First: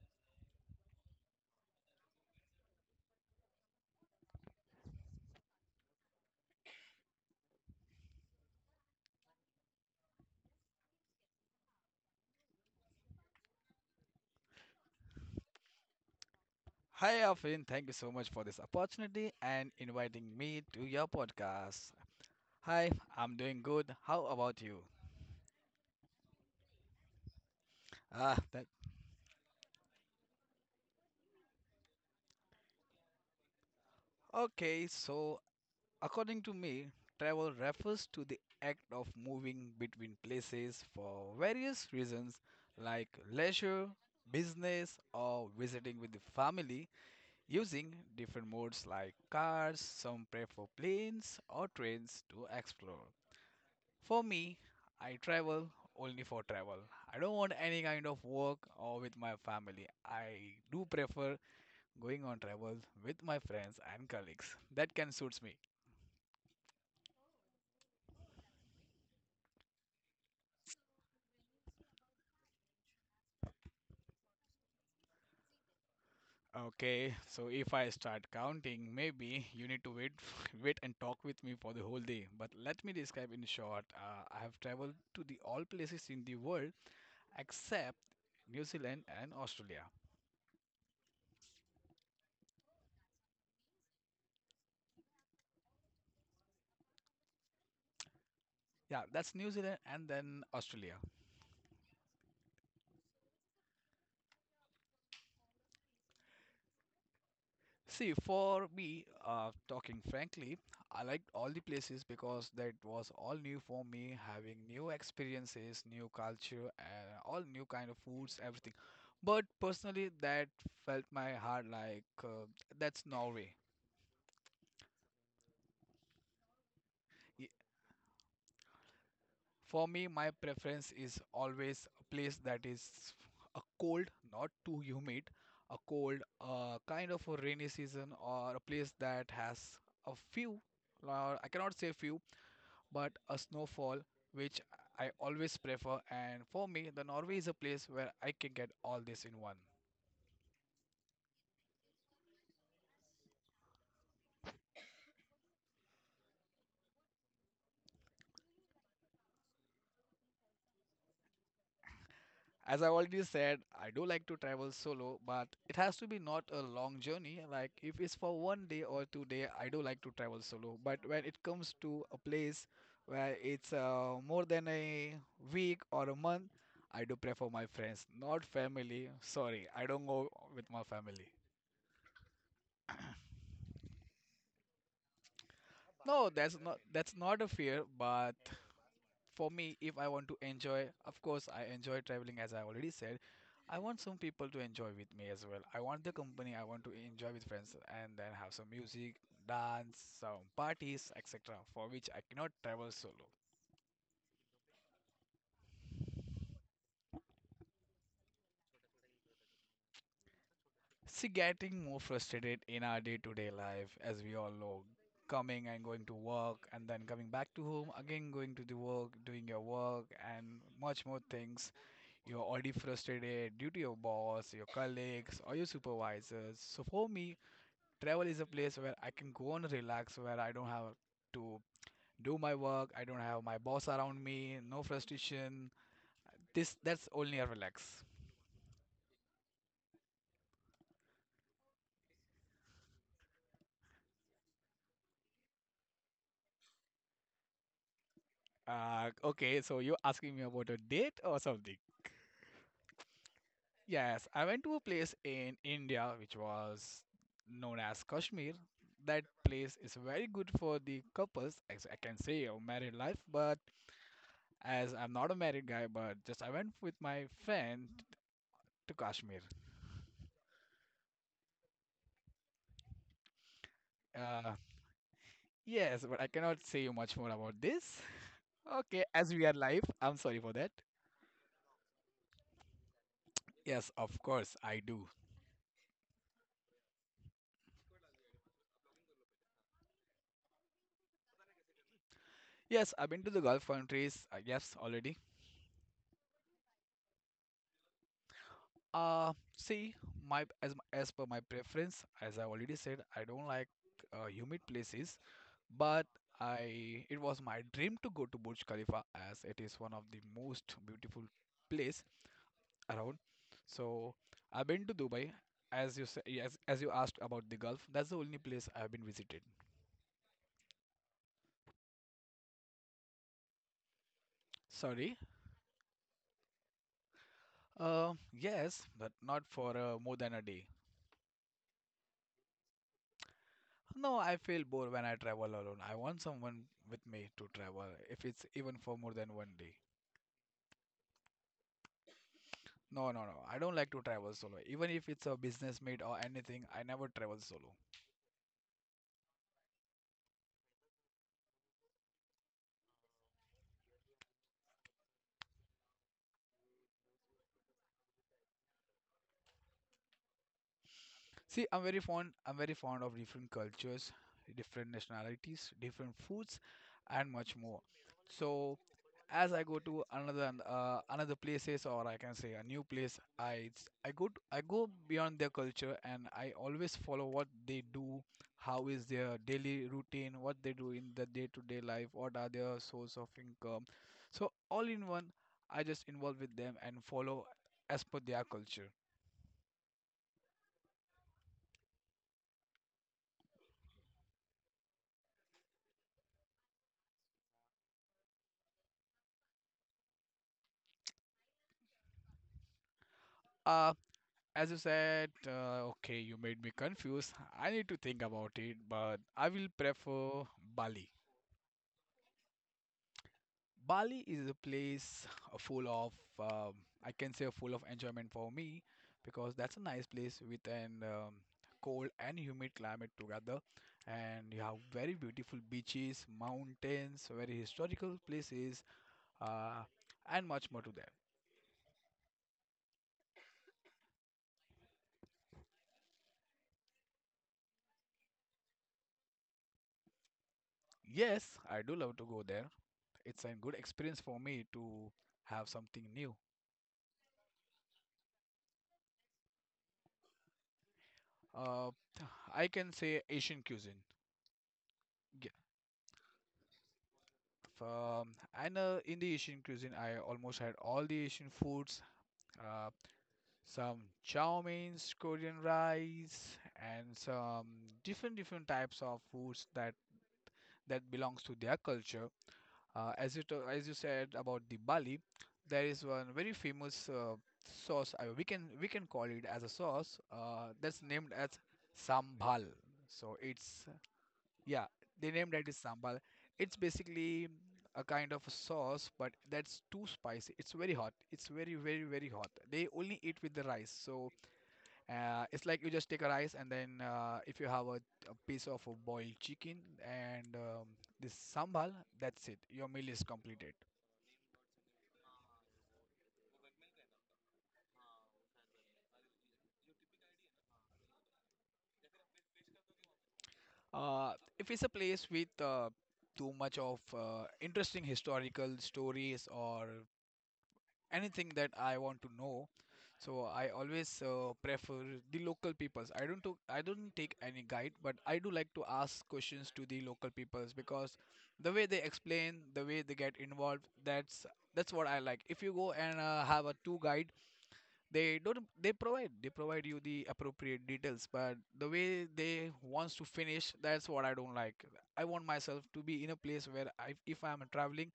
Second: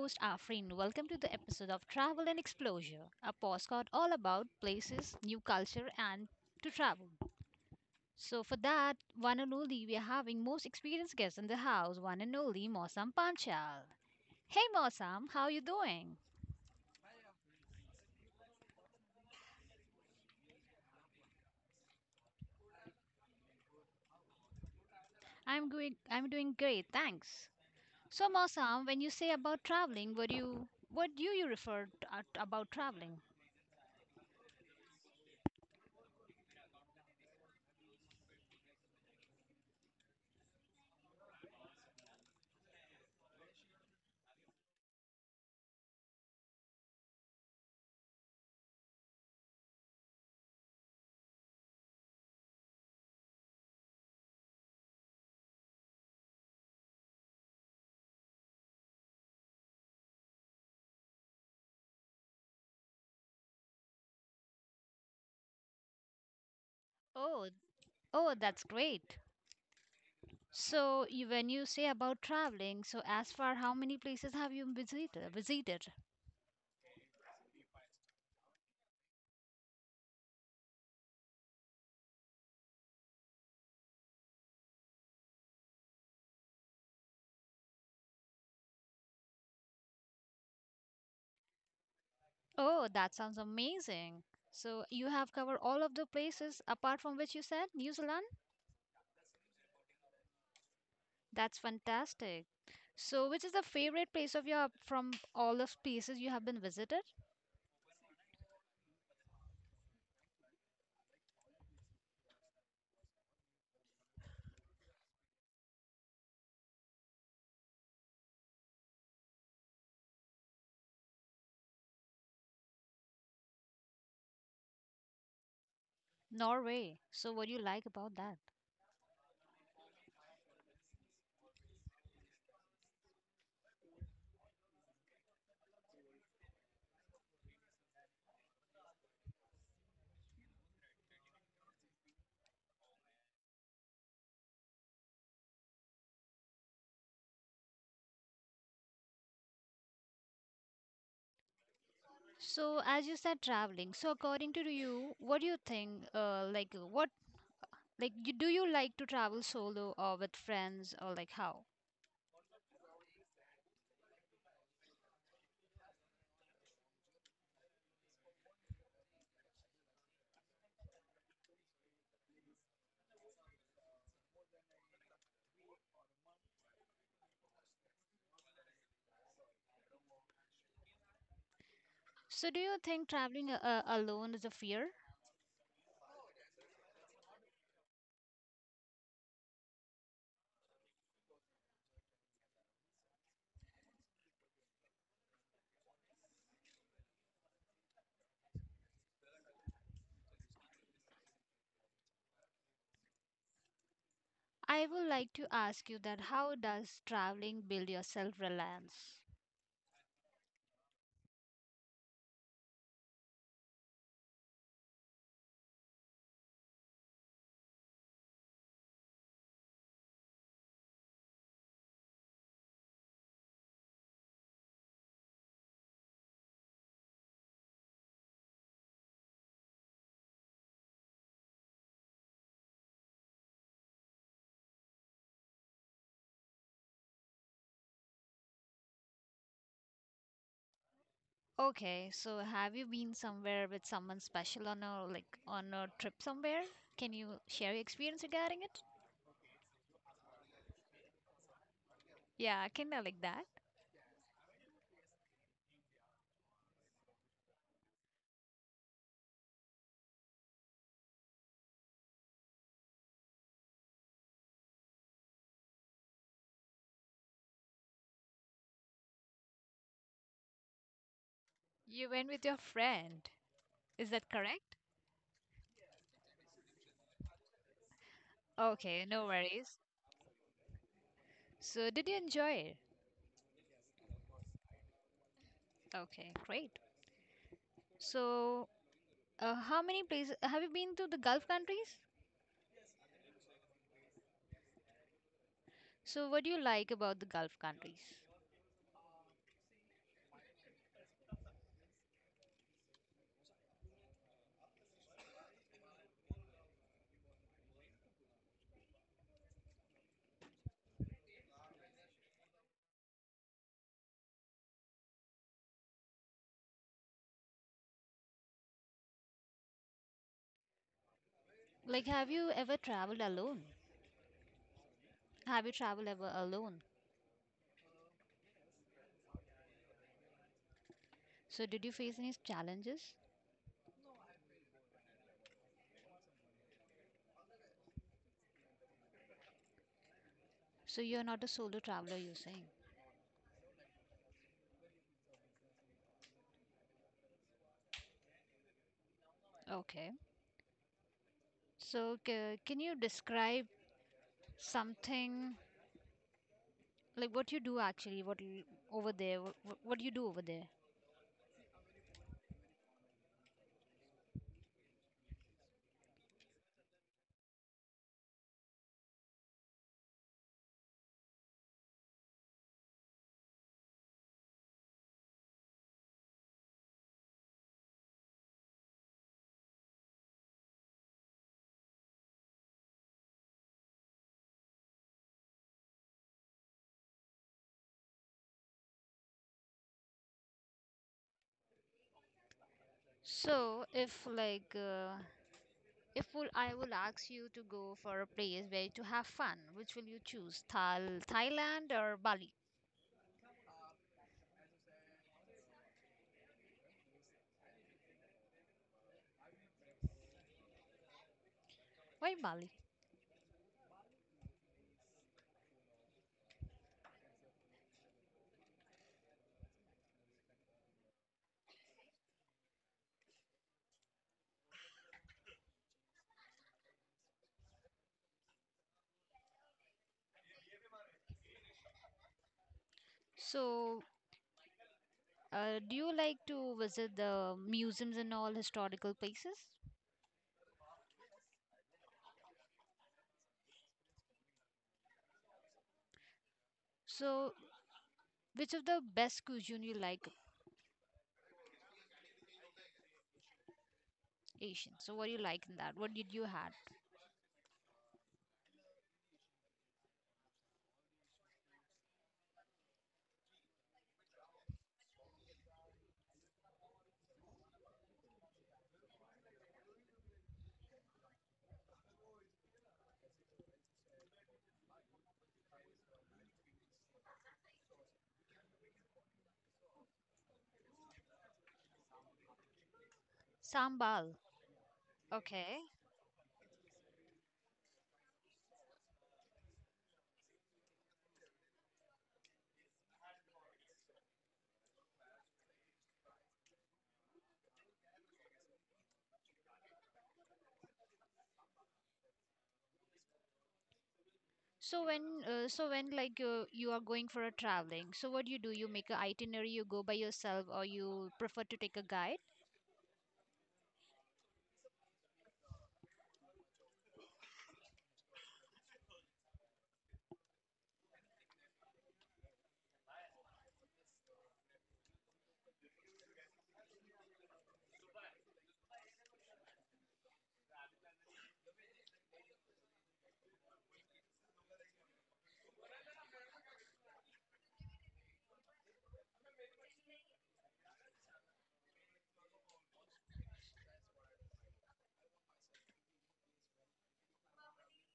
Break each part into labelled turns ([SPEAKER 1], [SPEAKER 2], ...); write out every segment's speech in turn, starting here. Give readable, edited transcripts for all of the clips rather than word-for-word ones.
[SPEAKER 1] host Afreen. Welcome to the episode of Travel and Exposure, a postcard all about places, new culture, and to travel. So, for that, one and only, we are having most experienced guest in the house, one and only Mosam Panchal. Hey Mosam, how are you doing?
[SPEAKER 2] Hi, Afin. Thank you so much for this opportunity and inviting me to your podcast. Hi, I'm doing good. How about you?
[SPEAKER 1] I'm good. I'm doing great, thanks. So,
[SPEAKER 2] Ah, that,
[SPEAKER 1] Mosam, when you say about traveling, what do you refer to, about traveling?
[SPEAKER 2] okay. So, according to me, travel refers to the act of moving between places for various reasons like leisure, business, or visiting with the family using different modes like cars. Some prefer planes or trains to explore. For me, I travel only for travel. I don't want any kind of work or with my family. I do prefer going on travels with my friends and colleagues. That can suits me.
[SPEAKER 1] Oh, oh, that's great. So you, when you say about traveling, so as far how many places have you visited? Visited?
[SPEAKER 2] Okay, so if I start counting, maybe you need to wait, wait and talk with me for the whole day. But let me describe in short. I have traveled to the all places in the world except New Zealand and Australia.
[SPEAKER 1] Oh, that sounds amazing. So you have covered all of the places apart from which you said New Zealand?
[SPEAKER 2] Yeah, that's New Zealand and then Australia.
[SPEAKER 1] That's fantastic. So which is the favorite place of your from all the places you have been visited?
[SPEAKER 2] See, for me, talking frankly, I liked all the places because that was all new for me, having new experiences, new culture, and all new kind of foods, everything. But personally, that felt my heart like that's Norway.
[SPEAKER 1] Norway. So what
[SPEAKER 2] Y-
[SPEAKER 1] do you like about that?
[SPEAKER 2] For me, my preference is always a place that is a cold, not too humid, a cold, kind of a rainy season, or a place that has a few. I cannot say few, but a snowfall, which I always prefer. And for me, the Norway is a place where I can get all this in one.
[SPEAKER 1] So as you said traveling. So according to you, what do you think what like you, do you like to travel solo or with friends or like how?
[SPEAKER 2] As I already said, I do like to travel solo, but it has to be not a long journey. Like if it's for one day or 2 day, I do like to travel solo. But when it comes to a place where it's more than a week or a month, I do prefer my friends, not family. Sorry, I don't go with my family.
[SPEAKER 1] So, do you think traveling alone is a fear?
[SPEAKER 2] No, that's not a fear, but for me, if I want to enjoy, of course, I enjoy traveling as I already said. I want some people to enjoy with me as well. I want the company, I want to enjoy with friends and then have some music, dance, some parties, etc., for which I cannot travel solo.
[SPEAKER 1] I would like to ask you that how does traveling build your self reliance?
[SPEAKER 2] See, getting more frustrated in our day to day life, as we all know, coming and going to work and then coming back to home, again going to the work, doing your work, and much more things. You're already frustrated due to your boss, your colleagues, or your supervisors. So for me, travel is a place where I can go and relax, where I don't have to do my work, I don't have my boss around me, no frustration. This That's only a relax.
[SPEAKER 1] Okay, so have you been somewhere with someone special on a like on a trip somewhere? Can you share your experience regarding it?
[SPEAKER 2] Okay, so you're asking me about a date or something?
[SPEAKER 1] Yeah, kinda like that.
[SPEAKER 2] Yes, I went to a place in India which was known as Kashmir. That place is very good for the couples, as I can say, or married life, but as I'm not a married guy, but just I went with my friend to Kashmir.
[SPEAKER 1] You went with your friend. Is that
[SPEAKER 2] Uh,
[SPEAKER 1] correct?
[SPEAKER 2] yes, but I cannot say you much more about this. Okay,
[SPEAKER 1] Okay, no
[SPEAKER 2] as we are
[SPEAKER 1] worries.
[SPEAKER 2] live, I'm sorry for that.
[SPEAKER 1] So, did you enjoy it?
[SPEAKER 2] Yes, of course, I do.
[SPEAKER 1] Okay, great. So, how many places have you been to the Gulf countries?
[SPEAKER 2] Yes, I've been to the Gulf countries, yes, already.
[SPEAKER 1] So, what do you like about the Gulf countries?
[SPEAKER 2] See, my as per my preference, as I already said, I don't like humid places, but I it was my dream to go to Burj Khalifa as it is one of the most beautiful place around. So I've been to Dubai, as you asked about the Gulf. That's the only place I've been visited.
[SPEAKER 1] Like, have you ever traveled alone?
[SPEAKER 2] Sorry.
[SPEAKER 1] Have you traveled ever alone?
[SPEAKER 2] Yes, but not for more than a day.
[SPEAKER 1] So, did you face any challenges?
[SPEAKER 2] No, I feel bored when I travel alone. I want someone with me to travel, if it's even for more than one day.
[SPEAKER 1] So, you're not a solo traveler, you're saying.
[SPEAKER 2] No, no, no. I don't like to travel solo. Even if it's a business meet or anything, I never travel solo.
[SPEAKER 1] Okay. So, ca can you describe something like what you do actually? Over there? What do you do over there?
[SPEAKER 2] See, I'm very fond. I'm very fond of different cultures, different nationalities, different foods, and much more. So as I go to another places or I can say a new place, I it's, I go to, I go beyond their culture and I always follow what they do, how is their daily routine, what they do in the day-to-day life, what are their source of income. So all in one, I just involve with them and follow as per their culture.
[SPEAKER 1] So, if if will, I will ask you to go for a place where to have fun, which will you choose? Thal Thailand or Bali?
[SPEAKER 2] Uh, as you said, okay, you made me confused. I need to think about it, but I will prefer Bali.
[SPEAKER 1] Why Bali?
[SPEAKER 2] Bali is a place full of, um, I can say, full of enjoyment for me because that's a nice place with an cold and humid climate together, and you have very beautiful beaches, mountains, very historical places, uh, and much more to there.
[SPEAKER 1] So, uh, do you like to visit the museums and all historical places?
[SPEAKER 2] Yes, I do love to go there. It's a good experience for me to have something new.
[SPEAKER 1] So, which of the best cuisine you like?
[SPEAKER 2] Uh, I can say Asian cuisine.
[SPEAKER 1] Asian? So, what do you like in that? What did you had?
[SPEAKER 2] F- and In the Asian cuisine, I almost had all the Asian foods, uh, some chow mains, Korean rice, and some different types of foods that belongs to their culture. As you said about the Bali, there is one very famous sauce. We can call it as a sauce. That's named as sambal. So it's
[SPEAKER 1] Sambal.
[SPEAKER 2] yeah, they named it as
[SPEAKER 1] Okay.
[SPEAKER 2] sambal. It's basically a kind of a sauce, but that's too spicy. It's very hot. It's very, very, very hot. They only eat with the rice. So it's like you just take a rice and then if you have a piece of a boiled chicken and this sambal, that's it. Your meal is completed.
[SPEAKER 1] So when you are going for a traveling, so what do? You make a itinerary, you go by yourself, or you prefer to take a guide?
[SPEAKER 2] Uh, if it's a place with too much of interesting historical stories or anything that I want to know. So I always prefer the local peoples. I don't take any guide, but I do like to ask questions to the local peoples because the way they explain, the way they get involved, that's what I like. If you go and have a tour guide, they don't they provide you the appropriate details, but the way they wants to finish, that's what I don't like. I want myself to be in a place where if I'm traveling,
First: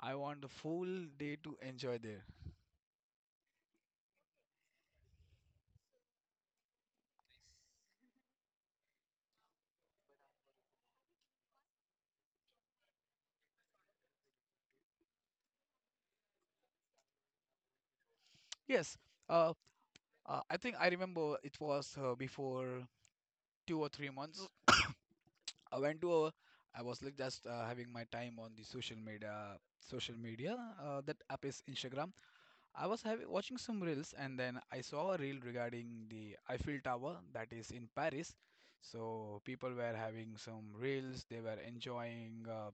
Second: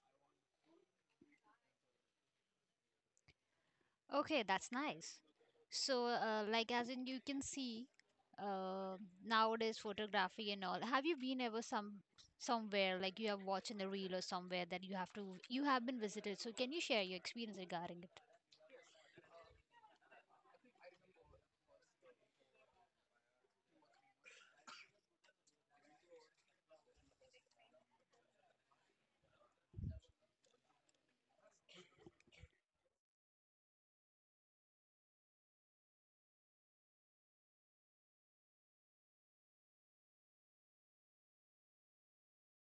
[SPEAKER 2] I want the full day to enjoy there.
[SPEAKER 1] Okay, that's nice. So, as in you can see, uh, nowadays photography and all. Have you been ever somewhere like you have watched in a reel or somewhere that you have been visited? So, can you share your experience regarding it?
[SPEAKER 2] Yes, uh, I think I remember it was before 2 or 3 months. I went to a, I was like just having my time on the social media. That app is Instagram. I was having watching some reels and then I saw a reel regarding the Eiffel Tower that is in Paris. So people were having some reels. They were enjoying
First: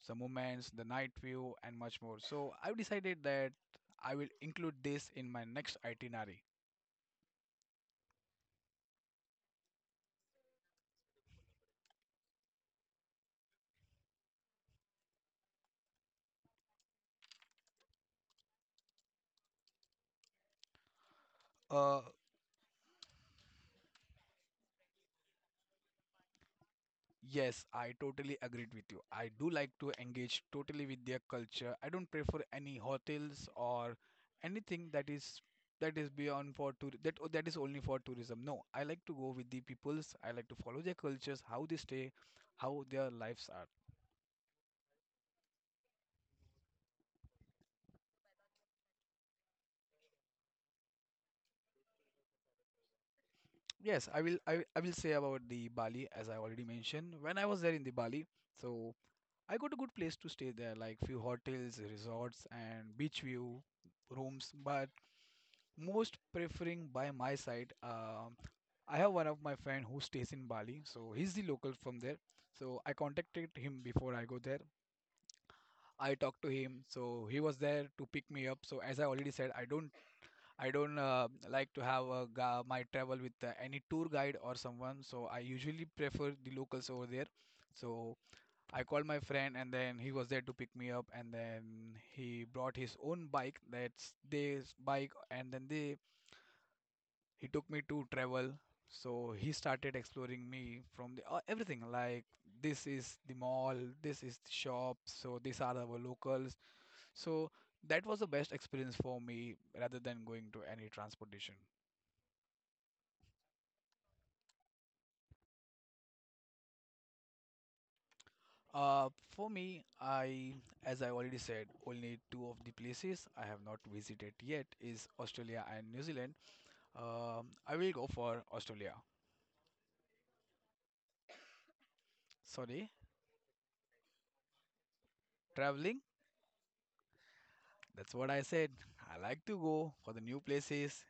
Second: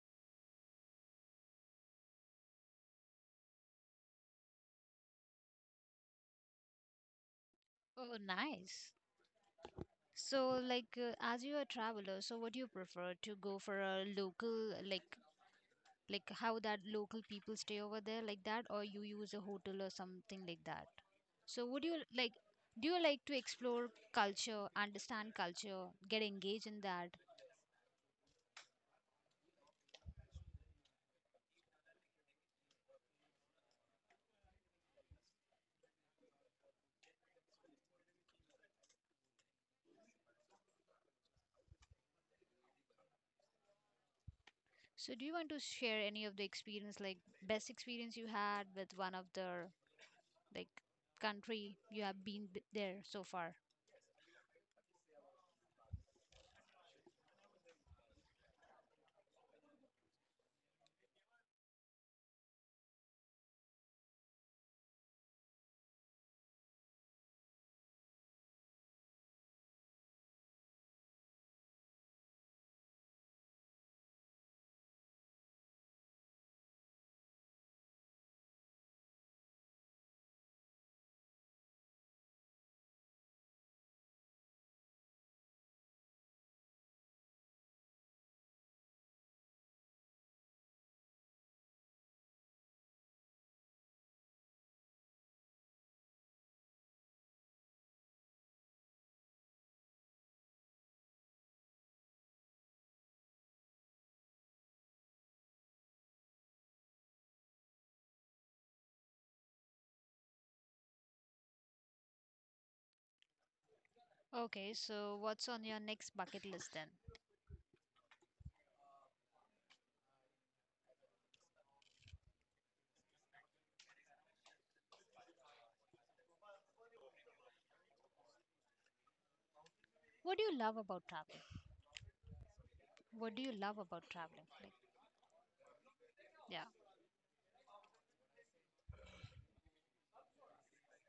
[SPEAKER 2] some moments, the night view, and much more. So I decided that I will include this in my next itinerary.
[SPEAKER 1] Oh, nice. So, as you're a traveler, so what do you prefer to go for a local, like how that local people stay over there, like that, or you use a hotel or something like that? So,
[SPEAKER 2] Uh,
[SPEAKER 1] do you like to explore culture, understand culture, get engaged in that?
[SPEAKER 2] Yes, I totally agreed with you. I do like to engage totally with their culture. I don't prefer any hotels or anything that is beyond for tour that is only for tourism. No, I like to go with the peoples. I like to follow their cultures, how they stay, how their lives are.
[SPEAKER 1] So, do you want to share any of the experience, like best experience you had with one of the like country you have been there so far?
[SPEAKER 2] Yes, I will say about the Bali as I already mentioned. When I was there in the Bali, so I got a good place to stay there, like few hotels, resorts, and beach view rooms. But most preferring by my side, I have one of my friend who stays in Bali, so he's the local from there. So I contacted him before I go there. I talked to him, so he was there to pick me up. So as I already said, I don't like to have my travel with any tour guide or someone. So I usually prefer the locals over there. So I called my friend, and then he was there to pick me up, and then he brought his own bike. That's this bike, and then they he took me to travel. So he started exploring me from the everything like this is the mall, this is the shop, so these are our locals. So that was the best experience for me rather than going to any transportation.
[SPEAKER 1] Okay, so what's on your next bucket list then?
[SPEAKER 2] For me, as I already said, only two of the places I have not visited yet is Australia and New Zealand. I will go for Australia.
[SPEAKER 1] What do you love about travel?
[SPEAKER 2] Sorry,
[SPEAKER 1] What do you love about traveling? Like,
[SPEAKER 2] traveling.
[SPEAKER 1] yeah.
[SPEAKER 2] That's what I said. I like to go for the new places,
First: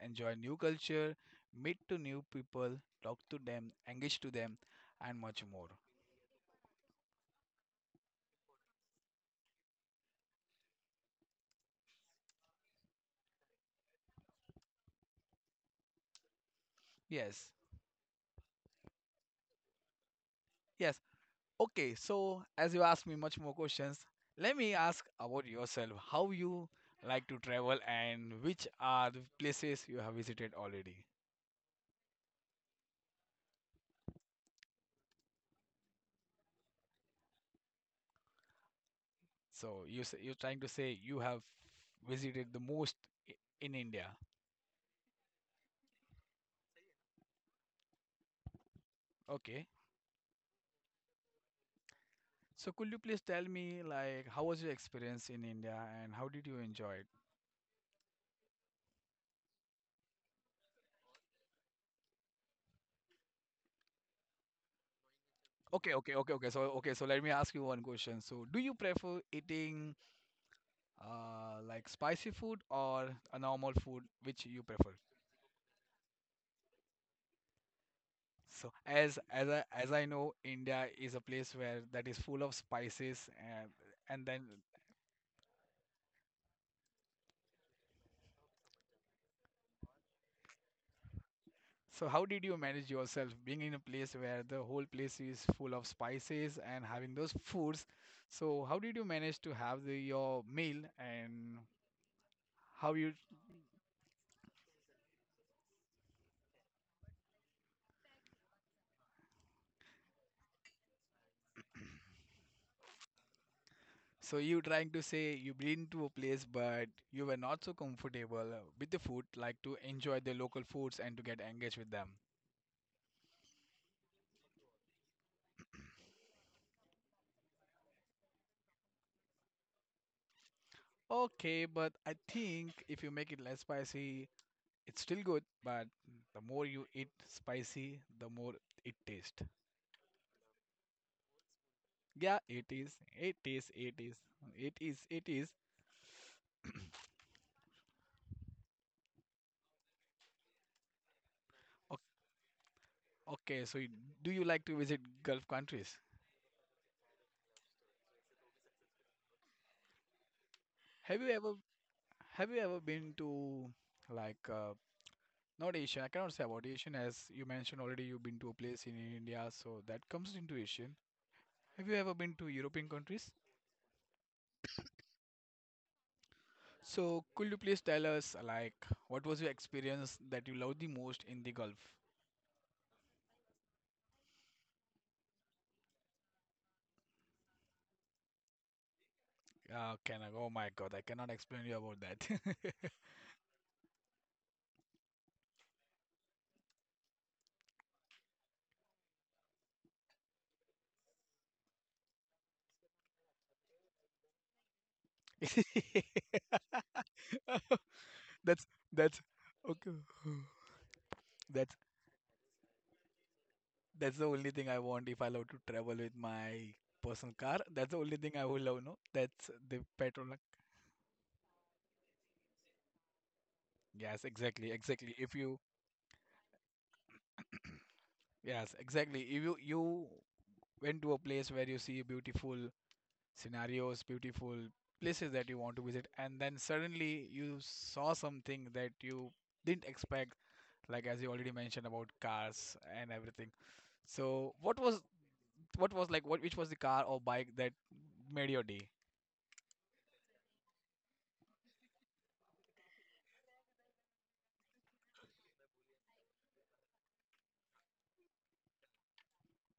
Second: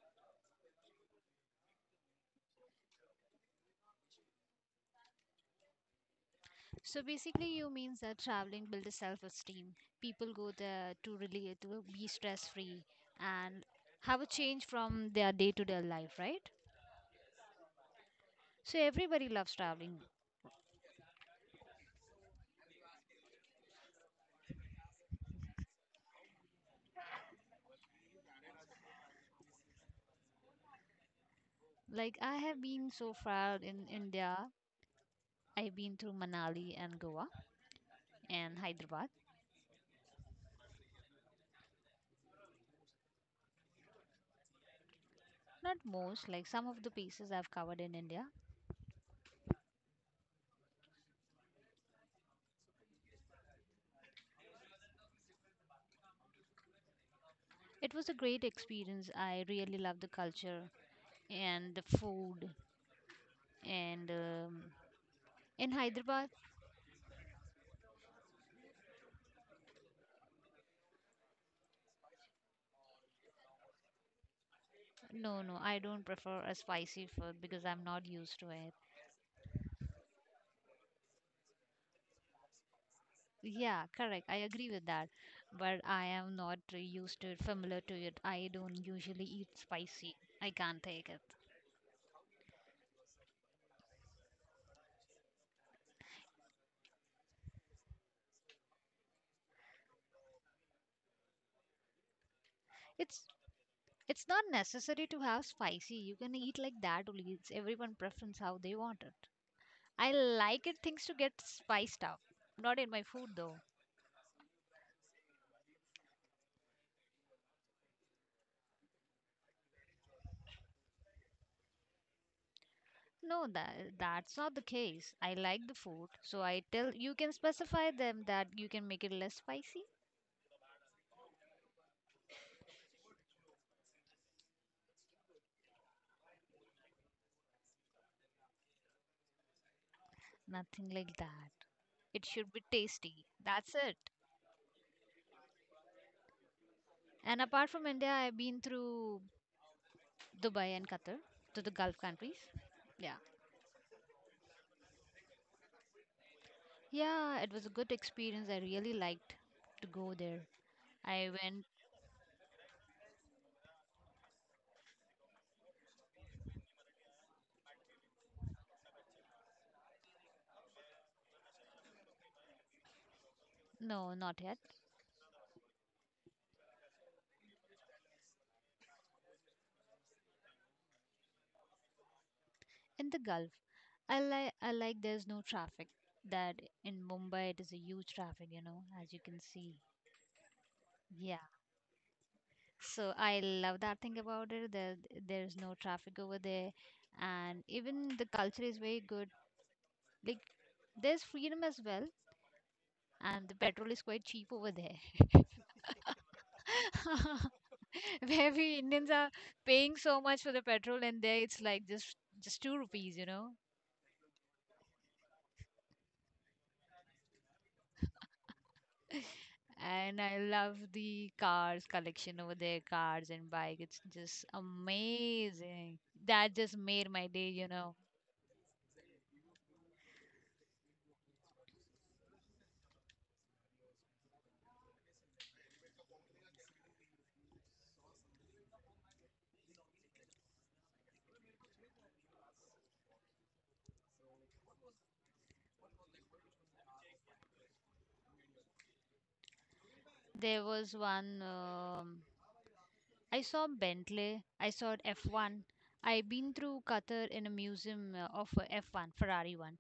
[SPEAKER 2] enjoy new culture, meet to new people, talk to them, engage to them, and much more.
[SPEAKER 1] So basically, you means that traveling builds a self-esteem. People go there to really to be stress-free and have a change from their day-to-day life, right?
[SPEAKER 2] Yes,
[SPEAKER 1] So everybody loves traveling.
[SPEAKER 2] yes. Okay, so as you asked me much more questions, let me ask about yourself. How you like to travel and which are the places you have visited already?
[SPEAKER 1] Like I have been so far in India, I've been through Manali and Goa and Hyderabad.
[SPEAKER 2] So you're trying to say you have visited the most in India.
[SPEAKER 1] Not most, like some of the places I've covered in India.
[SPEAKER 2] Okay. So could you please tell me, like, how was your experience in India and how did you enjoy it?
[SPEAKER 1] It was a great experience. I really love the culture and the food and in
[SPEAKER 2] Okay, okay,
[SPEAKER 1] Hyderabad.
[SPEAKER 2] okay, okay. So, okay, so let me ask you one question. So do you prefer eating like spicy food or a normal food, which you prefer?
[SPEAKER 1] No, no, I don't prefer a spicy food because I'm not used to
[SPEAKER 2] So
[SPEAKER 1] it.
[SPEAKER 2] as as I as I know India is a place where that is full of spices, and
[SPEAKER 1] Yeah,
[SPEAKER 2] and
[SPEAKER 1] correct. I
[SPEAKER 2] then...
[SPEAKER 1] agree with that. But I am not used to it, familiar to it. I don't usually eat spicy. I can't take it.
[SPEAKER 2] So how did you manage yourself being in a place where the whole place is full of spices and having those foods? So how did you manage to have your meal and... How you...
[SPEAKER 1] It's it's not necessary to have spicy. You can eat like that only. It's everyone preference how they want it. I like it things to get spiced up. Not in my food though.
[SPEAKER 2] So you trying to say you've been to a place but you were not so comfortable with the food, like to enjoy the local foods and to get engaged with them.
[SPEAKER 1] No, that that's not the case. I like the food, so I tell you can specify them that you can make it less spicy.
[SPEAKER 2] Okay, but I think if you make it less spicy, it's still good, but the more you eat spicy, the more it tastes.
[SPEAKER 1] Nothing like that. It
[SPEAKER 2] Yeah,
[SPEAKER 1] should be
[SPEAKER 2] it is.
[SPEAKER 1] tasty.
[SPEAKER 2] It is.
[SPEAKER 1] That's
[SPEAKER 2] It
[SPEAKER 1] it.
[SPEAKER 2] is. It is. It is.
[SPEAKER 1] And apart from India, I've been through Dubai and Qatar to the Gulf
[SPEAKER 2] O-
[SPEAKER 1] countries. Yeah.
[SPEAKER 2] Okay, so do you like to visit Gulf countries?
[SPEAKER 1] Yeah, it was a good experience. I really liked to go there.
[SPEAKER 2] Have you
[SPEAKER 1] I
[SPEAKER 2] ever
[SPEAKER 1] went,
[SPEAKER 2] have you ever been to, like, not Asian. I cannot say about Asian, as you mentioned already you've been to a place in India, so that comes into Asian. Have you ever been to European countries?
[SPEAKER 1] no, not yet,
[SPEAKER 2] So could you please tell us, like, what was your experience that you loved the most in the Gulf?
[SPEAKER 1] in the Gulf. I like there's no traffic. That in Mumbai it is a huge traffic, you know, as you can see.
[SPEAKER 2] Can I, oh my God, I cannot
[SPEAKER 1] Yeah.
[SPEAKER 2] explain you about that.
[SPEAKER 1] So I love that thing about it. There's no traffic over there and even the culture is very good. Like there's freedom as well. And the petrol is quite cheap over there. Where
[SPEAKER 2] That's
[SPEAKER 1] we Indians
[SPEAKER 2] that's
[SPEAKER 1] are
[SPEAKER 2] okay.
[SPEAKER 1] paying so much for the petrol, and there it's
[SPEAKER 2] That's
[SPEAKER 1] like just two rupees, you know.
[SPEAKER 2] that's the only thing I want if I love to travel with my personal car. That's the only thing I will love, no? That's the
[SPEAKER 1] And
[SPEAKER 2] petrol.
[SPEAKER 1] I love the cars collection over there, cars and bike. It's
[SPEAKER 2] Yes,
[SPEAKER 1] just
[SPEAKER 2] exactly, exactly. If you,
[SPEAKER 1] amazing. That just made my day, you know.
[SPEAKER 2] Yes, exactly. If you went to a place where you see beautiful scenarios, beautiful places that you want to visit, and then suddenly you saw something that you didn't expect, like as you already mentioned about cars and everything. So what was like what which was the car or bike that made your day?
[SPEAKER 1] There was one I saw Bentley. I saw F1. I've been through Qatar in a museum of F1, Ferrari one.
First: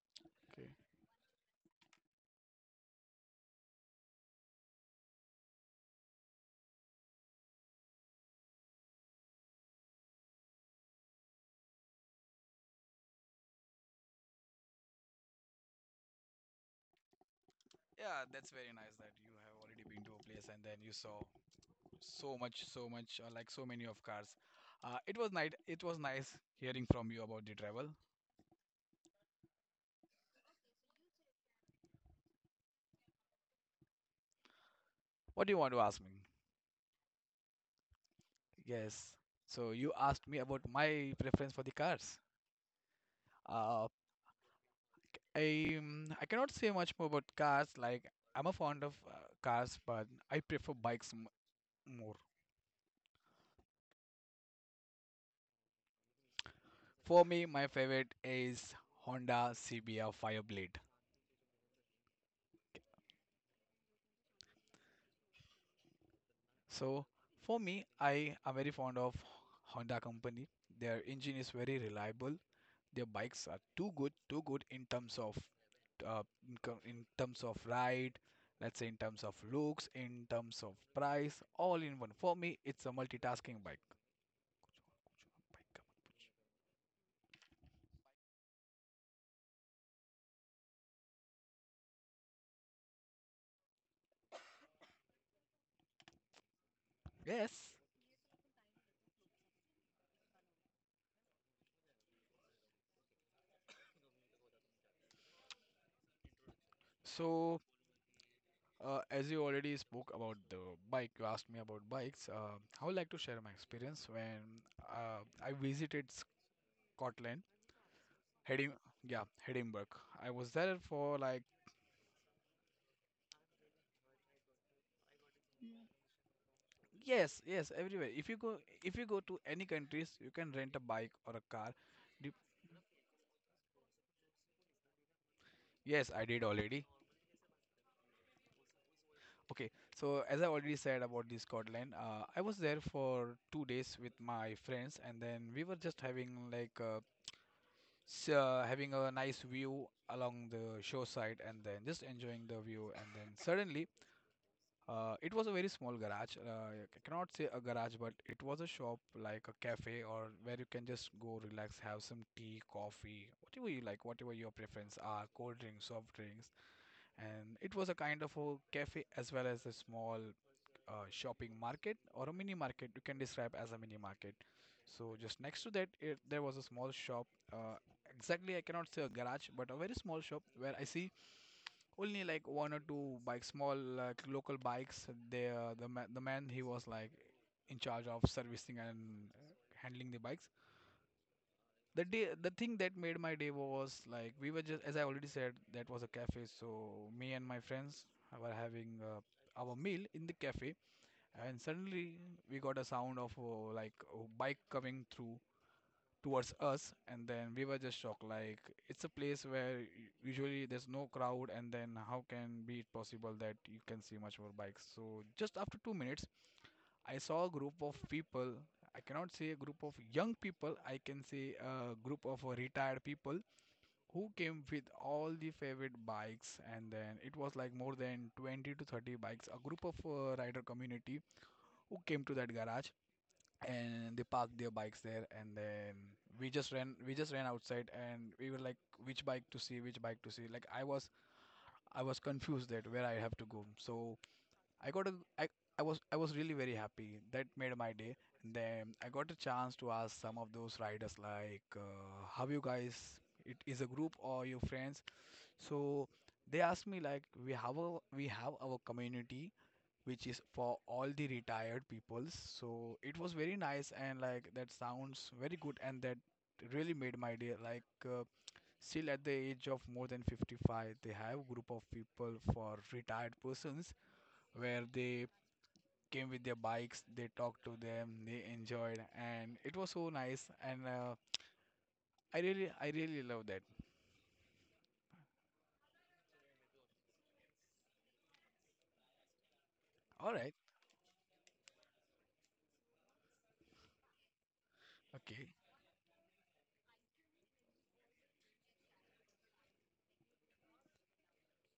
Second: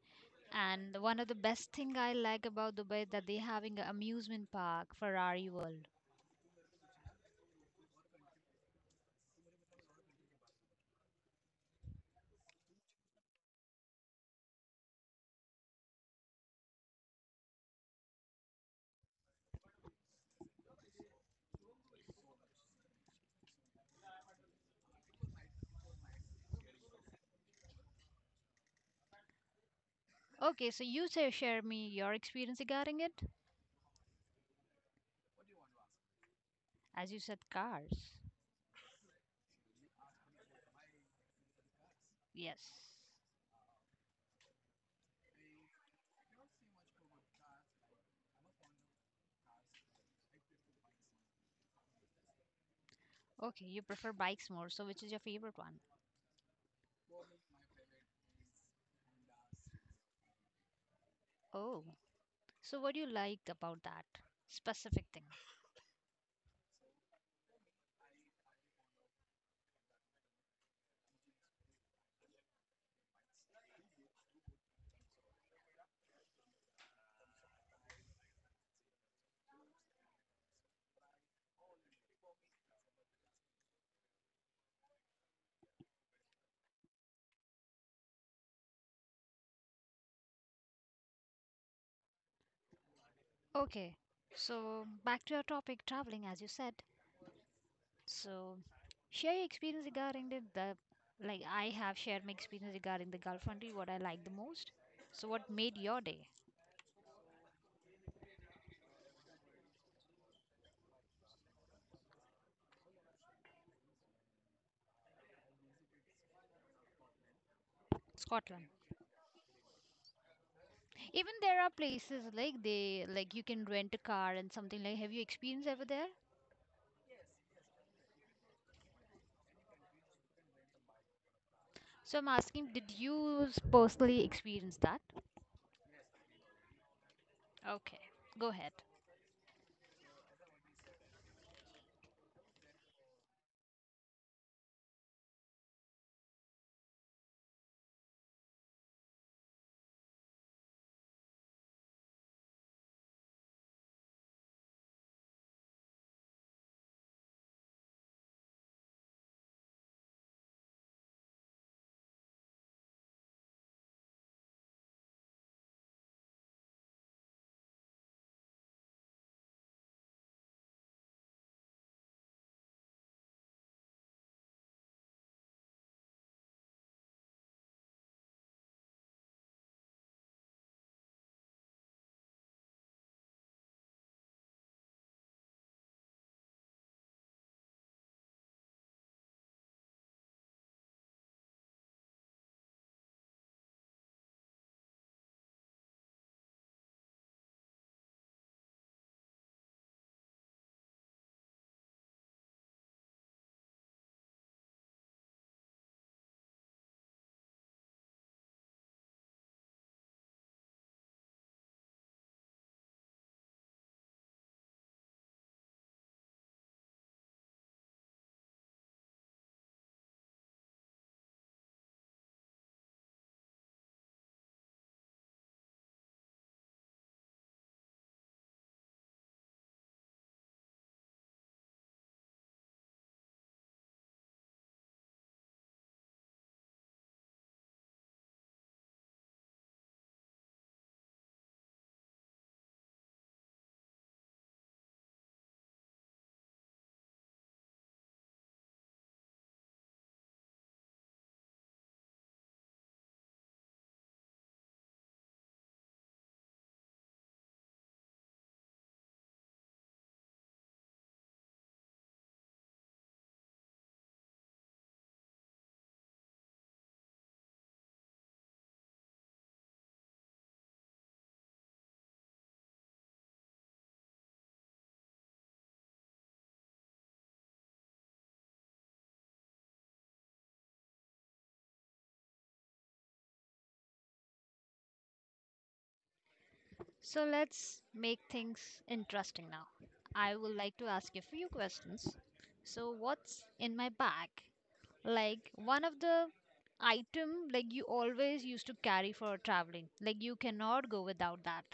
[SPEAKER 2] Okay.
[SPEAKER 1] And one of the best thing I like about Dubai that they having an amusement park, Ferrari World.
[SPEAKER 2] Yeah, that's very nice that you have already been to a place and then you saw like so many of cars. It was nice hearing from you about the travel.
[SPEAKER 1] Okay, so you say share me your experience regarding it.
[SPEAKER 2] What do you want to ask me?
[SPEAKER 1] As you said, cars.
[SPEAKER 2] Yes. So you asked me about my preference for the cars.
[SPEAKER 1] Yes.
[SPEAKER 2] Uh, I cannot say much more about cars. Like, I'm a fond of cars, but I prefer bikes m more.
[SPEAKER 1] Okay, you prefer bikes more. So which is your favorite one?
[SPEAKER 2] For me, my favorite is Honda CBR Fireblade.
[SPEAKER 1] Oh, so what do you liked about that specific thing?
[SPEAKER 2] So for me, I am very fond of Honda company. Their engine is very reliable. Their bikes are too good in terms of uh, in terms of ride, let's say in terms of looks, in terms of price, all in one. For me, it's a multitasking bike.
[SPEAKER 1] Okay, so back to our topic, traveling, as you said.
[SPEAKER 2] Yes.
[SPEAKER 1] So, share your experience regarding the like I have shared my experience regarding the Gulf country, what I liked the most. So, what made your day?
[SPEAKER 2] So, as you already spoke about the bike, you asked me about bikes. I would like to share my experience when I visited Scotland...
[SPEAKER 1] Scotland.
[SPEAKER 2] Hedim, yeah, Edinburgh. I was there for
[SPEAKER 1] Even
[SPEAKER 2] like
[SPEAKER 1] there are places like they like you can rent a car and something like. Have you experienced ever there?
[SPEAKER 2] Yes, yes, everywhere. If you go to any countries, you can rent a bike or a car.
[SPEAKER 1] So I'm
[SPEAKER 2] Do-
[SPEAKER 1] asking, did you personally experience that?
[SPEAKER 2] Yes, I did already.
[SPEAKER 1] Okay, go ahead.
[SPEAKER 2] Okay, so as I already said about the Scotland, I was there for 2 days with my friends, and then we were just having having a nice view along the shoreside, and then just enjoying the view, and then suddenly... It was a very small garage. I cannot say a garage, but it was a shop like a cafe, or where you can just go relax, have some tea, coffee, whatever you like, whatever your preference are, cold drinks, soft drinks. And it was a kind of a cafe as well as a small, shopping market or a mini market. You can describe as a mini market. So just next to that, there was a small shop. Uh, exactly, I cannot say a garage, but a very small shop where I see only like one or two bikes, small like local bikes. The man, he was like in charge of servicing and handling the bikes. The thing that made my day was like, we were just, as I already said, that was a cafe. So me and my friends were having our meal in the cafe, and suddenly we got a sound of like a bike coming through towards us, and then we were just shocked, like, it's a place where usually there's no crowd, and then how can be it possible that you can see much more bikes. So just after 2 minutes, I saw a group of people. I cannot say a group of young people, I can say a group of retired people who came with all the favorite bikes, and then it was like more than 20 to 30 bikes, a group of rider community who came to that garage, and they parked their bikes there. And then we just ran outside, and we were like, which bike to see. Like, I was confused that where I have to go. So i got a i I was, I was really very happy. That made my day. And then I got a chance to ask some of those riders, like, "How you guys? It is a group or your friends?" So they asked me like, We have our community which is for all the retired peoples. So it was very nice, and, like, that sounds very good, and that really made my day. Like, still at the age of more than 55, they have group of people for retired persons where they came with their bikes, they talked to them, they enjoyed, and it was so nice. And I really love that."
[SPEAKER 1] So let's make things interesting now.
[SPEAKER 2] All
[SPEAKER 1] I
[SPEAKER 2] right.
[SPEAKER 1] would like to ask you a few questions. So what's in my bag?
[SPEAKER 2] Okay.
[SPEAKER 1] Like one of the item like you always used to carry for traveling. Like you cannot go without that.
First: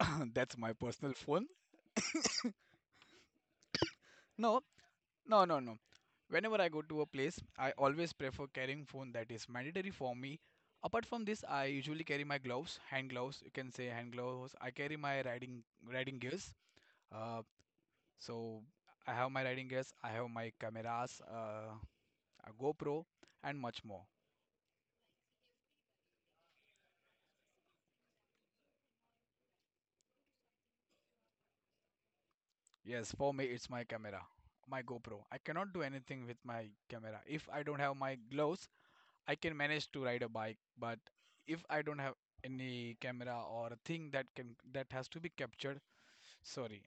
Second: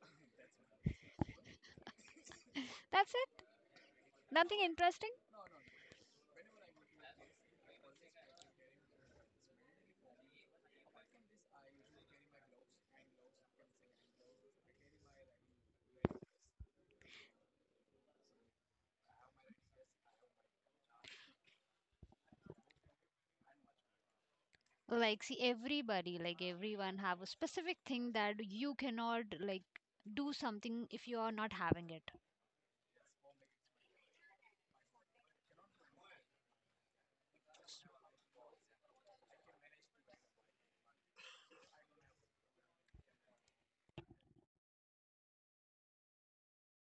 [SPEAKER 2] That's my personal phone.
[SPEAKER 1] That's it. Nothing
[SPEAKER 2] No,
[SPEAKER 1] interesting.
[SPEAKER 2] no, no, no. Whenever I go to a place, I always prefer carrying phone that is mandatory for me. Apart from this, I usually carry my gloves, hand gloves. You can say hand gloves. I carry my riding gears. Uh, so I have my riding gears. I have my cameras, a GoPro, and much more.
[SPEAKER 1] Like see everybody like everyone have a specific thing that you cannot like do something if you are not having it.
[SPEAKER 2] Yes, for me it's my camera, my GoPro. I cannot do anything with my camera if I don't have my gloves. I can manage to ride a bike, but if I don't have any camera or a thing that has to be captured, sorry,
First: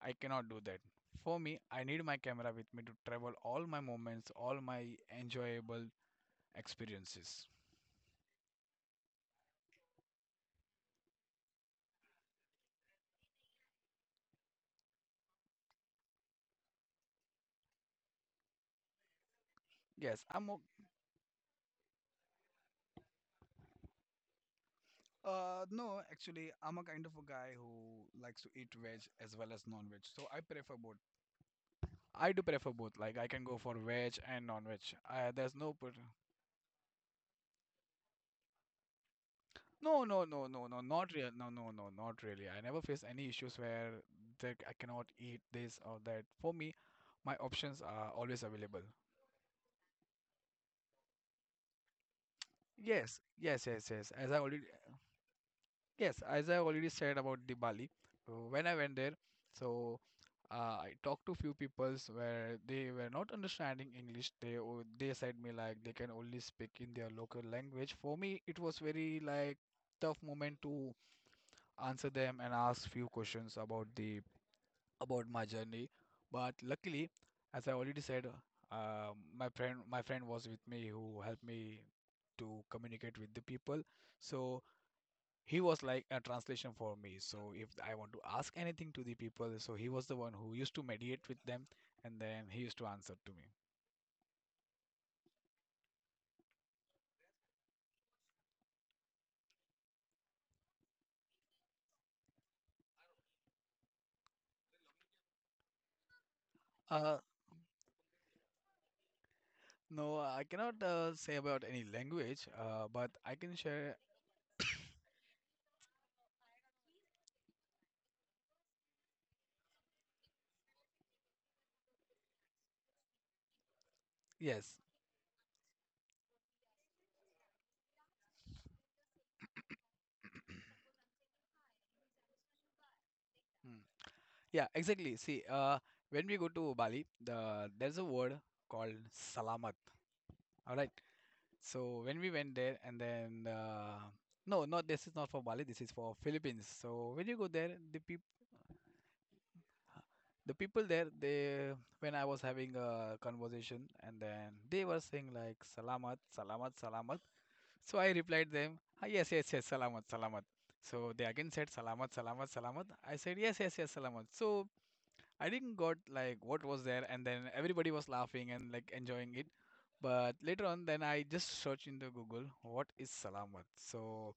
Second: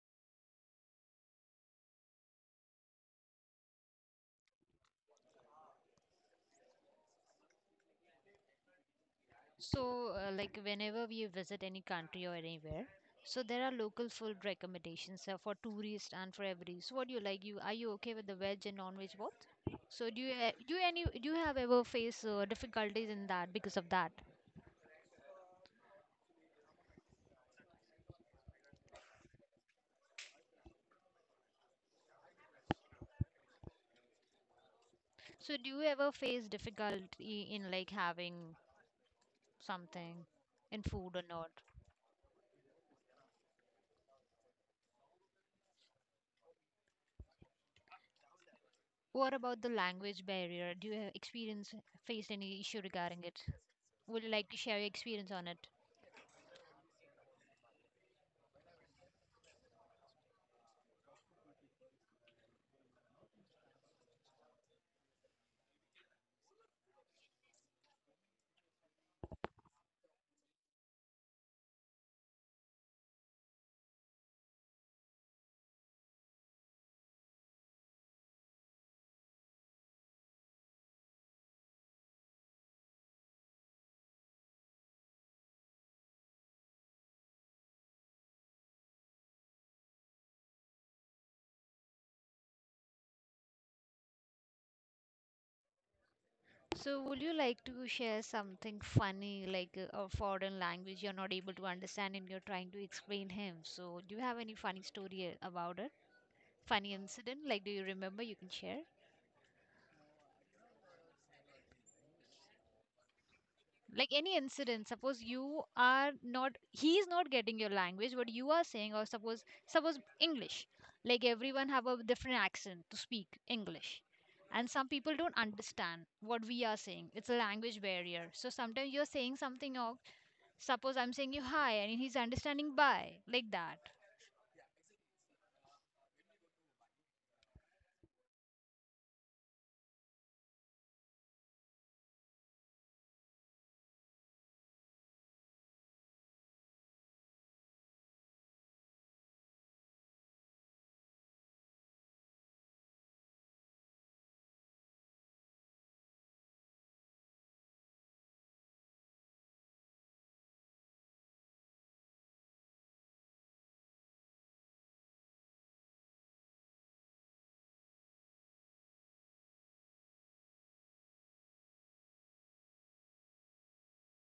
[SPEAKER 2] I cannot do that. For me, I need my camera with me to travel all my moments, all my enjoyable experiences.
[SPEAKER 1] So, whenever we visit any country or anywhere, so there are local food recommendations for tourists and for every. So, what do you like? You okay with the veg and non-veg both? So,
[SPEAKER 2] Yes,
[SPEAKER 1] do you any do you have ever face difficulties in that because of that?
[SPEAKER 2] no, actually, I'm a kind of a guy who likes to eat veg as well as non-veg. So I prefer both. I do prefer both. Like, I can go for veg and non-veg. There's
[SPEAKER 1] So, do
[SPEAKER 2] no
[SPEAKER 1] you
[SPEAKER 2] put.
[SPEAKER 1] ever face difficulty in like having
[SPEAKER 2] No, no,
[SPEAKER 1] something
[SPEAKER 2] no, no, no,
[SPEAKER 1] in food
[SPEAKER 2] not
[SPEAKER 1] or
[SPEAKER 2] real. No,
[SPEAKER 1] not?
[SPEAKER 2] no, no, not really. I never face any issues where that I cannot eat this or that. For me, my options are always available.
[SPEAKER 1] What about the language barrier? Do you have experience faced any issue
[SPEAKER 2] Yes,
[SPEAKER 1] regarding it?
[SPEAKER 2] yes, yes, yes.
[SPEAKER 1] Would you like to share your experience on it?
[SPEAKER 2] Yes, as I already said about the Bali, when I went there, so I talked to few peoples where they were not understanding English. They said me, like, they can only speak in their local language. For me, it was very, like, tough moment to answer them and ask few questions about the about my journey. But luckily, as I already said, my friend was with me, who helped me to communicate with the people. So he was like a translation for me. So if I want to ask anything to the people, so he was the one who used to mediate with them, and then he used to answer to me.
[SPEAKER 1] So, would you like to share something funny, a foreign language you're not able to understand and you're trying to explain him? So, do you have any funny story about it? Funny
[SPEAKER 2] Uh,
[SPEAKER 1] incident? Like, do you remember? You can share.
[SPEAKER 2] no, I cannot say about any language, but I can share.
[SPEAKER 1] Like any incident, suppose you are not, he is not getting your language what you are saying, or suppose, English, like everyone have a different accent to speak English, and
[SPEAKER 2] Yes.
[SPEAKER 1] some people don't understand what we are saying. It's a language barrier. So sometimes you're saying something. Or suppose I'm saying you hi and he's understanding bye like that.
[SPEAKER 2] Mm. Yeah, exactly. See, when we go to Bali, there's a word called salamat. All right. So when we went there, and then no, not this is not for Bali. This is for Philippines. So when you go there, the people there, they when I was having a conversation, and then they were saying like, salamat, salamat, salamat. So I replied them, ah, yes, yes, yes, salamat, salamat. So they again said salamat, salamat, salamat. I said yes, yes, yes, salamat. So I didn't got like what was there, and then everybody was laughing and, like, enjoying it. But later on, then I just searched into Google what is salamat. So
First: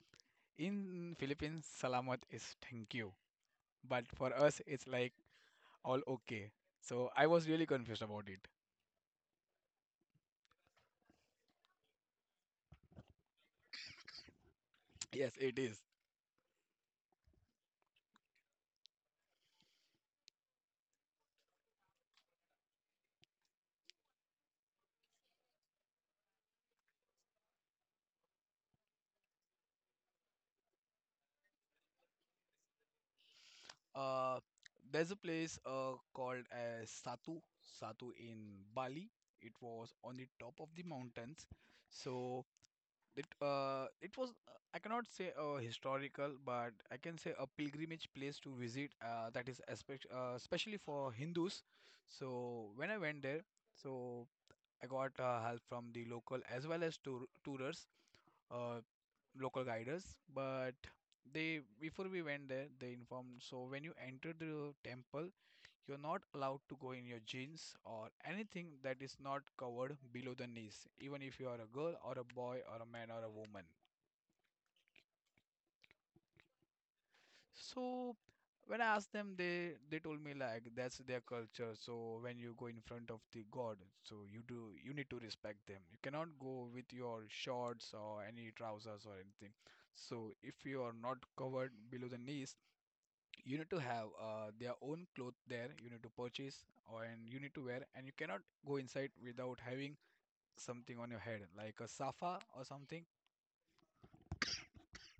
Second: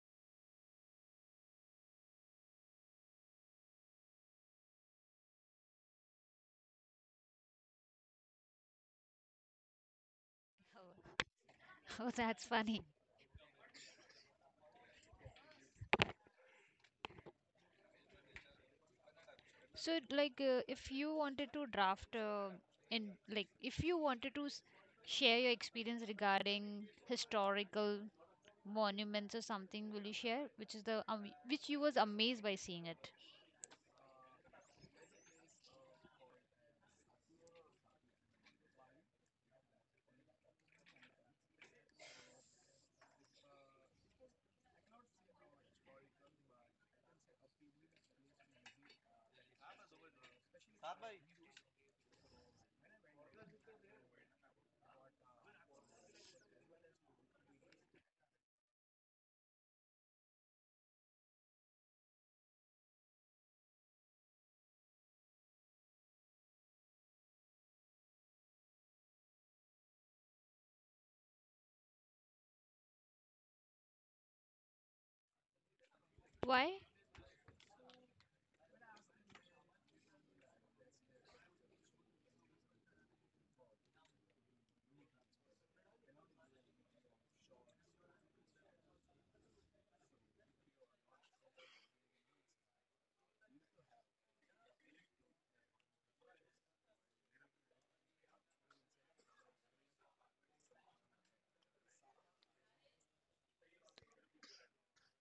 [SPEAKER 2] in Philippines, salamat is thank you, but for us, it's like all okay. So I was really confused about it.
[SPEAKER 1] Oh, that's funny.
[SPEAKER 2] Yes, it is.
[SPEAKER 1] So if you wanted to draft in like if you wanted to share your experience regarding historical monuments or something, will you share which is the which you was amazed by seeing it?
[SPEAKER 2] Uh, there's a place called as Satu, Satu in Bali. It was on the top of the mountains. So it it was, I cannot say historical, but I can say a pilgrimage place to visit. That is especially for Hindus. So when I went there, so I got help from the local as well as tourers. Uh, Local guiders, but they, before we went there, they informed, so when you enter the temple, you're not allowed to go in your jeans or anything that is not covered below the knees, even if you are a girl or a boy or a man or a woman.
[SPEAKER 1] Why?
[SPEAKER 2] So when I asked them, they told me like that's their culture. So when you go in front of the god, so you need to respect them. You cannot go with your shorts or any trousers or anything. So if you are not covered below the knees, you need to have their own cloth there, you need to purchase or, and you need to wear, and you cannot go inside without having something on your head, like a safa or something.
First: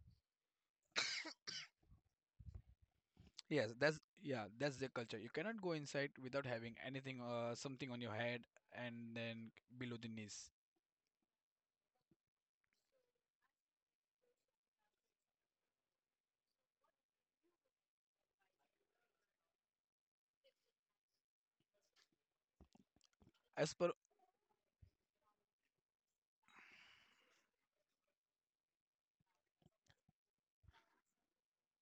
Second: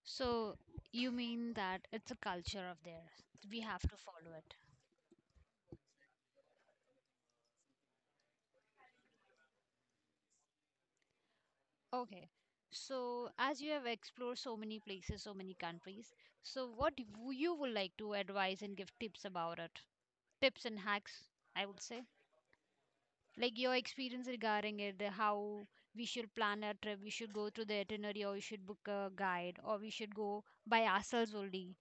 [SPEAKER 1] So you mean that it's a culture of theirs. We
[SPEAKER 2] Yes,
[SPEAKER 1] have to
[SPEAKER 2] that's,
[SPEAKER 1] follow
[SPEAKER 2] yeah,
[SPEAKER 1] it.
[SPEAKER 2] that's the culture. You cannot go inside without having anything, something on your head, and then below the knees.
[SPEAKER 1] Okay, so as you have explored so many places, so many countries, so what you would like to advise and give tips about it, tips and hacks, I would say. Like
[SPEAKER 2] as
[SPEAKER 1] your
[SPEAKER 2] per
[SPEAKER 1] experience regarding it, the how we should plan a trip, we should go through the itinerary, or we should book a guide, or we should go by ourselves only.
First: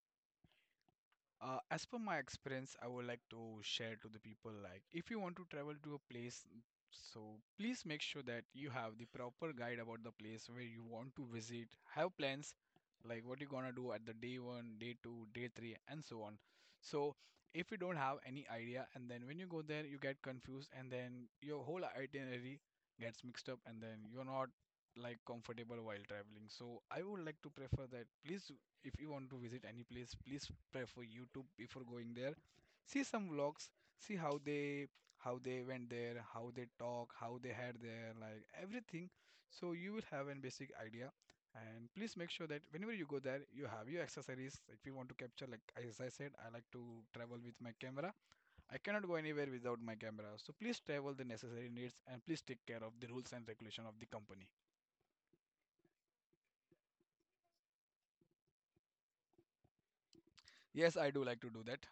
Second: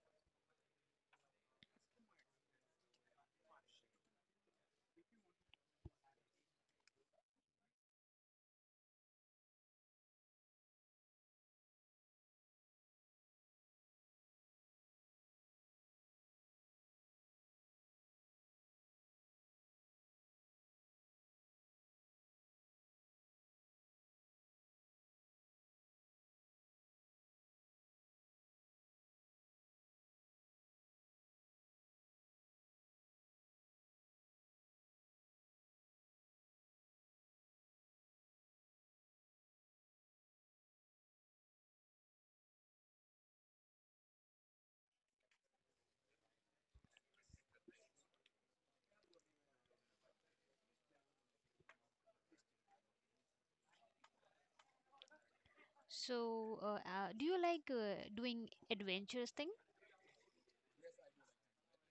[SPEAKER 2] As per my experience, I would like to share to the people, like if you want to travel to a place, mm, so please make sure that you have the proper guide about the place where you want to visit, have plans like what you're gonna do at the day 1, day 2, day 3, and so on. So if you don't have any idea, and then when you go there, you get confused, and then your whole itinerary gets mixed up, and then you're not like comfortable while traveling. So I would like to prefer that, please, if you want to visit any place, please prefer YouTube before going there, see some vlogs, see how they, how they went there, how they talk, how they had their like everything, so you will have an basic idea. And please make sure that whenever you go there, you have your accessories if you want to capture, like as I said, I like to travel with my camera. I cannot go anywhere without my camera. So please travel the necessary needs, and please take care of the rules and regulation of the company.
[SPEAKER 1] So, do you like doing adventurous thing?
[SPEAKER 2] Yes, I do like to do that.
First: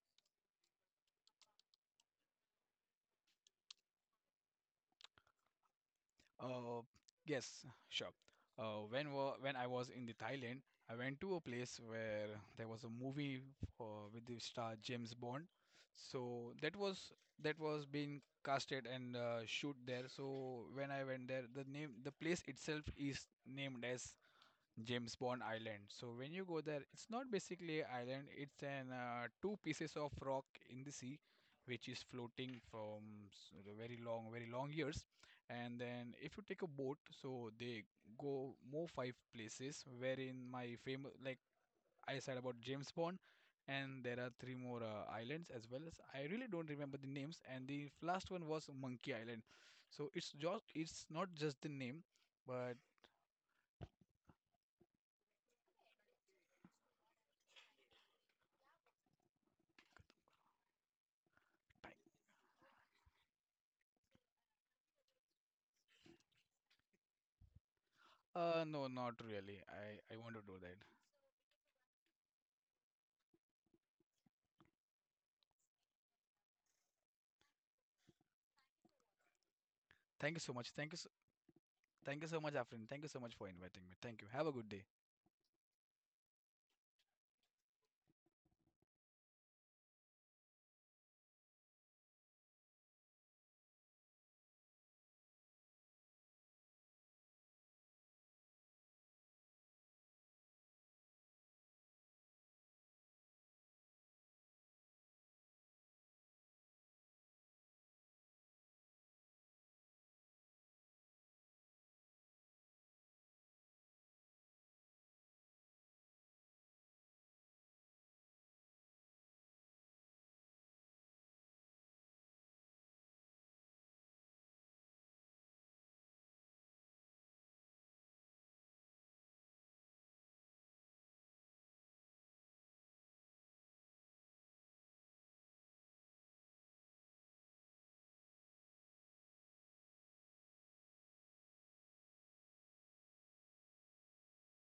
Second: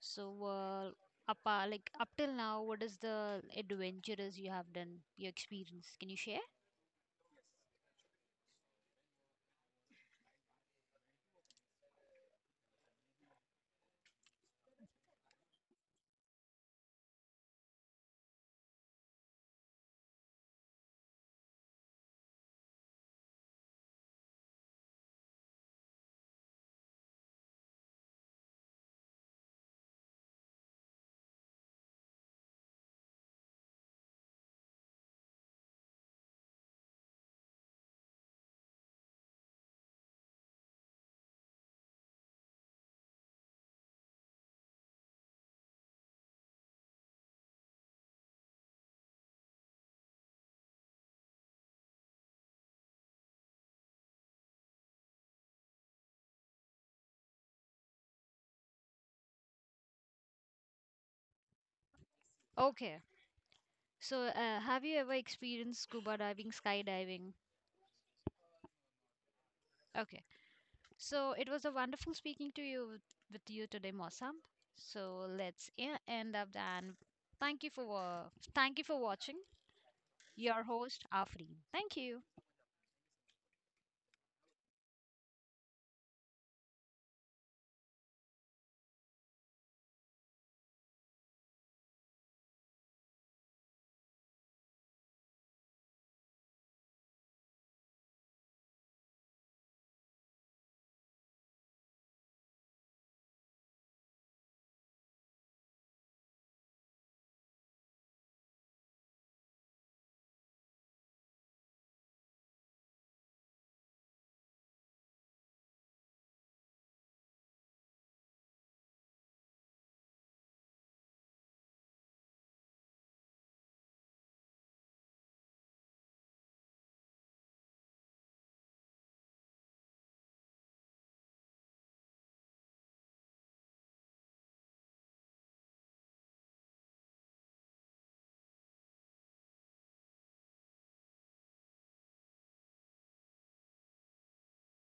[SPEAKER 1] So, like up till now, what is the adventurous you have done? Your experience? Can you share?
[SPEAKER 2] Uh, yes, sure. When I was in the Thailand, I went to a place where there was a movie for, with the star James Bond. So that was, that was being casted and shoot there. So when I went there, the name, the place itself is named as James Bond Island. So when you go there, it's not basically an island. It's an two pieces of rock in the sea, which is floating from the very long, very long years. And then if you take a boat, so they go more five places. Wherein my famous, like I said, about James Bond, and there are three more islands as well, as I really don't remember the names. And the last one was Monkey Island. So it's just it's not just the name. But
[SPEAKER 1] Okay. So, have you ever experienced scuba diving, skydiving?
[SPEAKER 2] No, not really. I
[SPEAKER 1] Okay.
[SPEAKER 2] want to do that.
[SPEAKER 1] So, it was a wonderful speaking with you today, Mossam. So, let's end up and thank you for uh, thank you for watching.
[SPEAKER 2] Thank you so
[SPEAKER 1] Your
[SPEAKER 2] much.
[SPEAKER 1] host, Afreen. Thank you.
[SPEAKER 2] Thank you so much, Afrin. Thank you so much for inviting me. Thank you. Have a good day.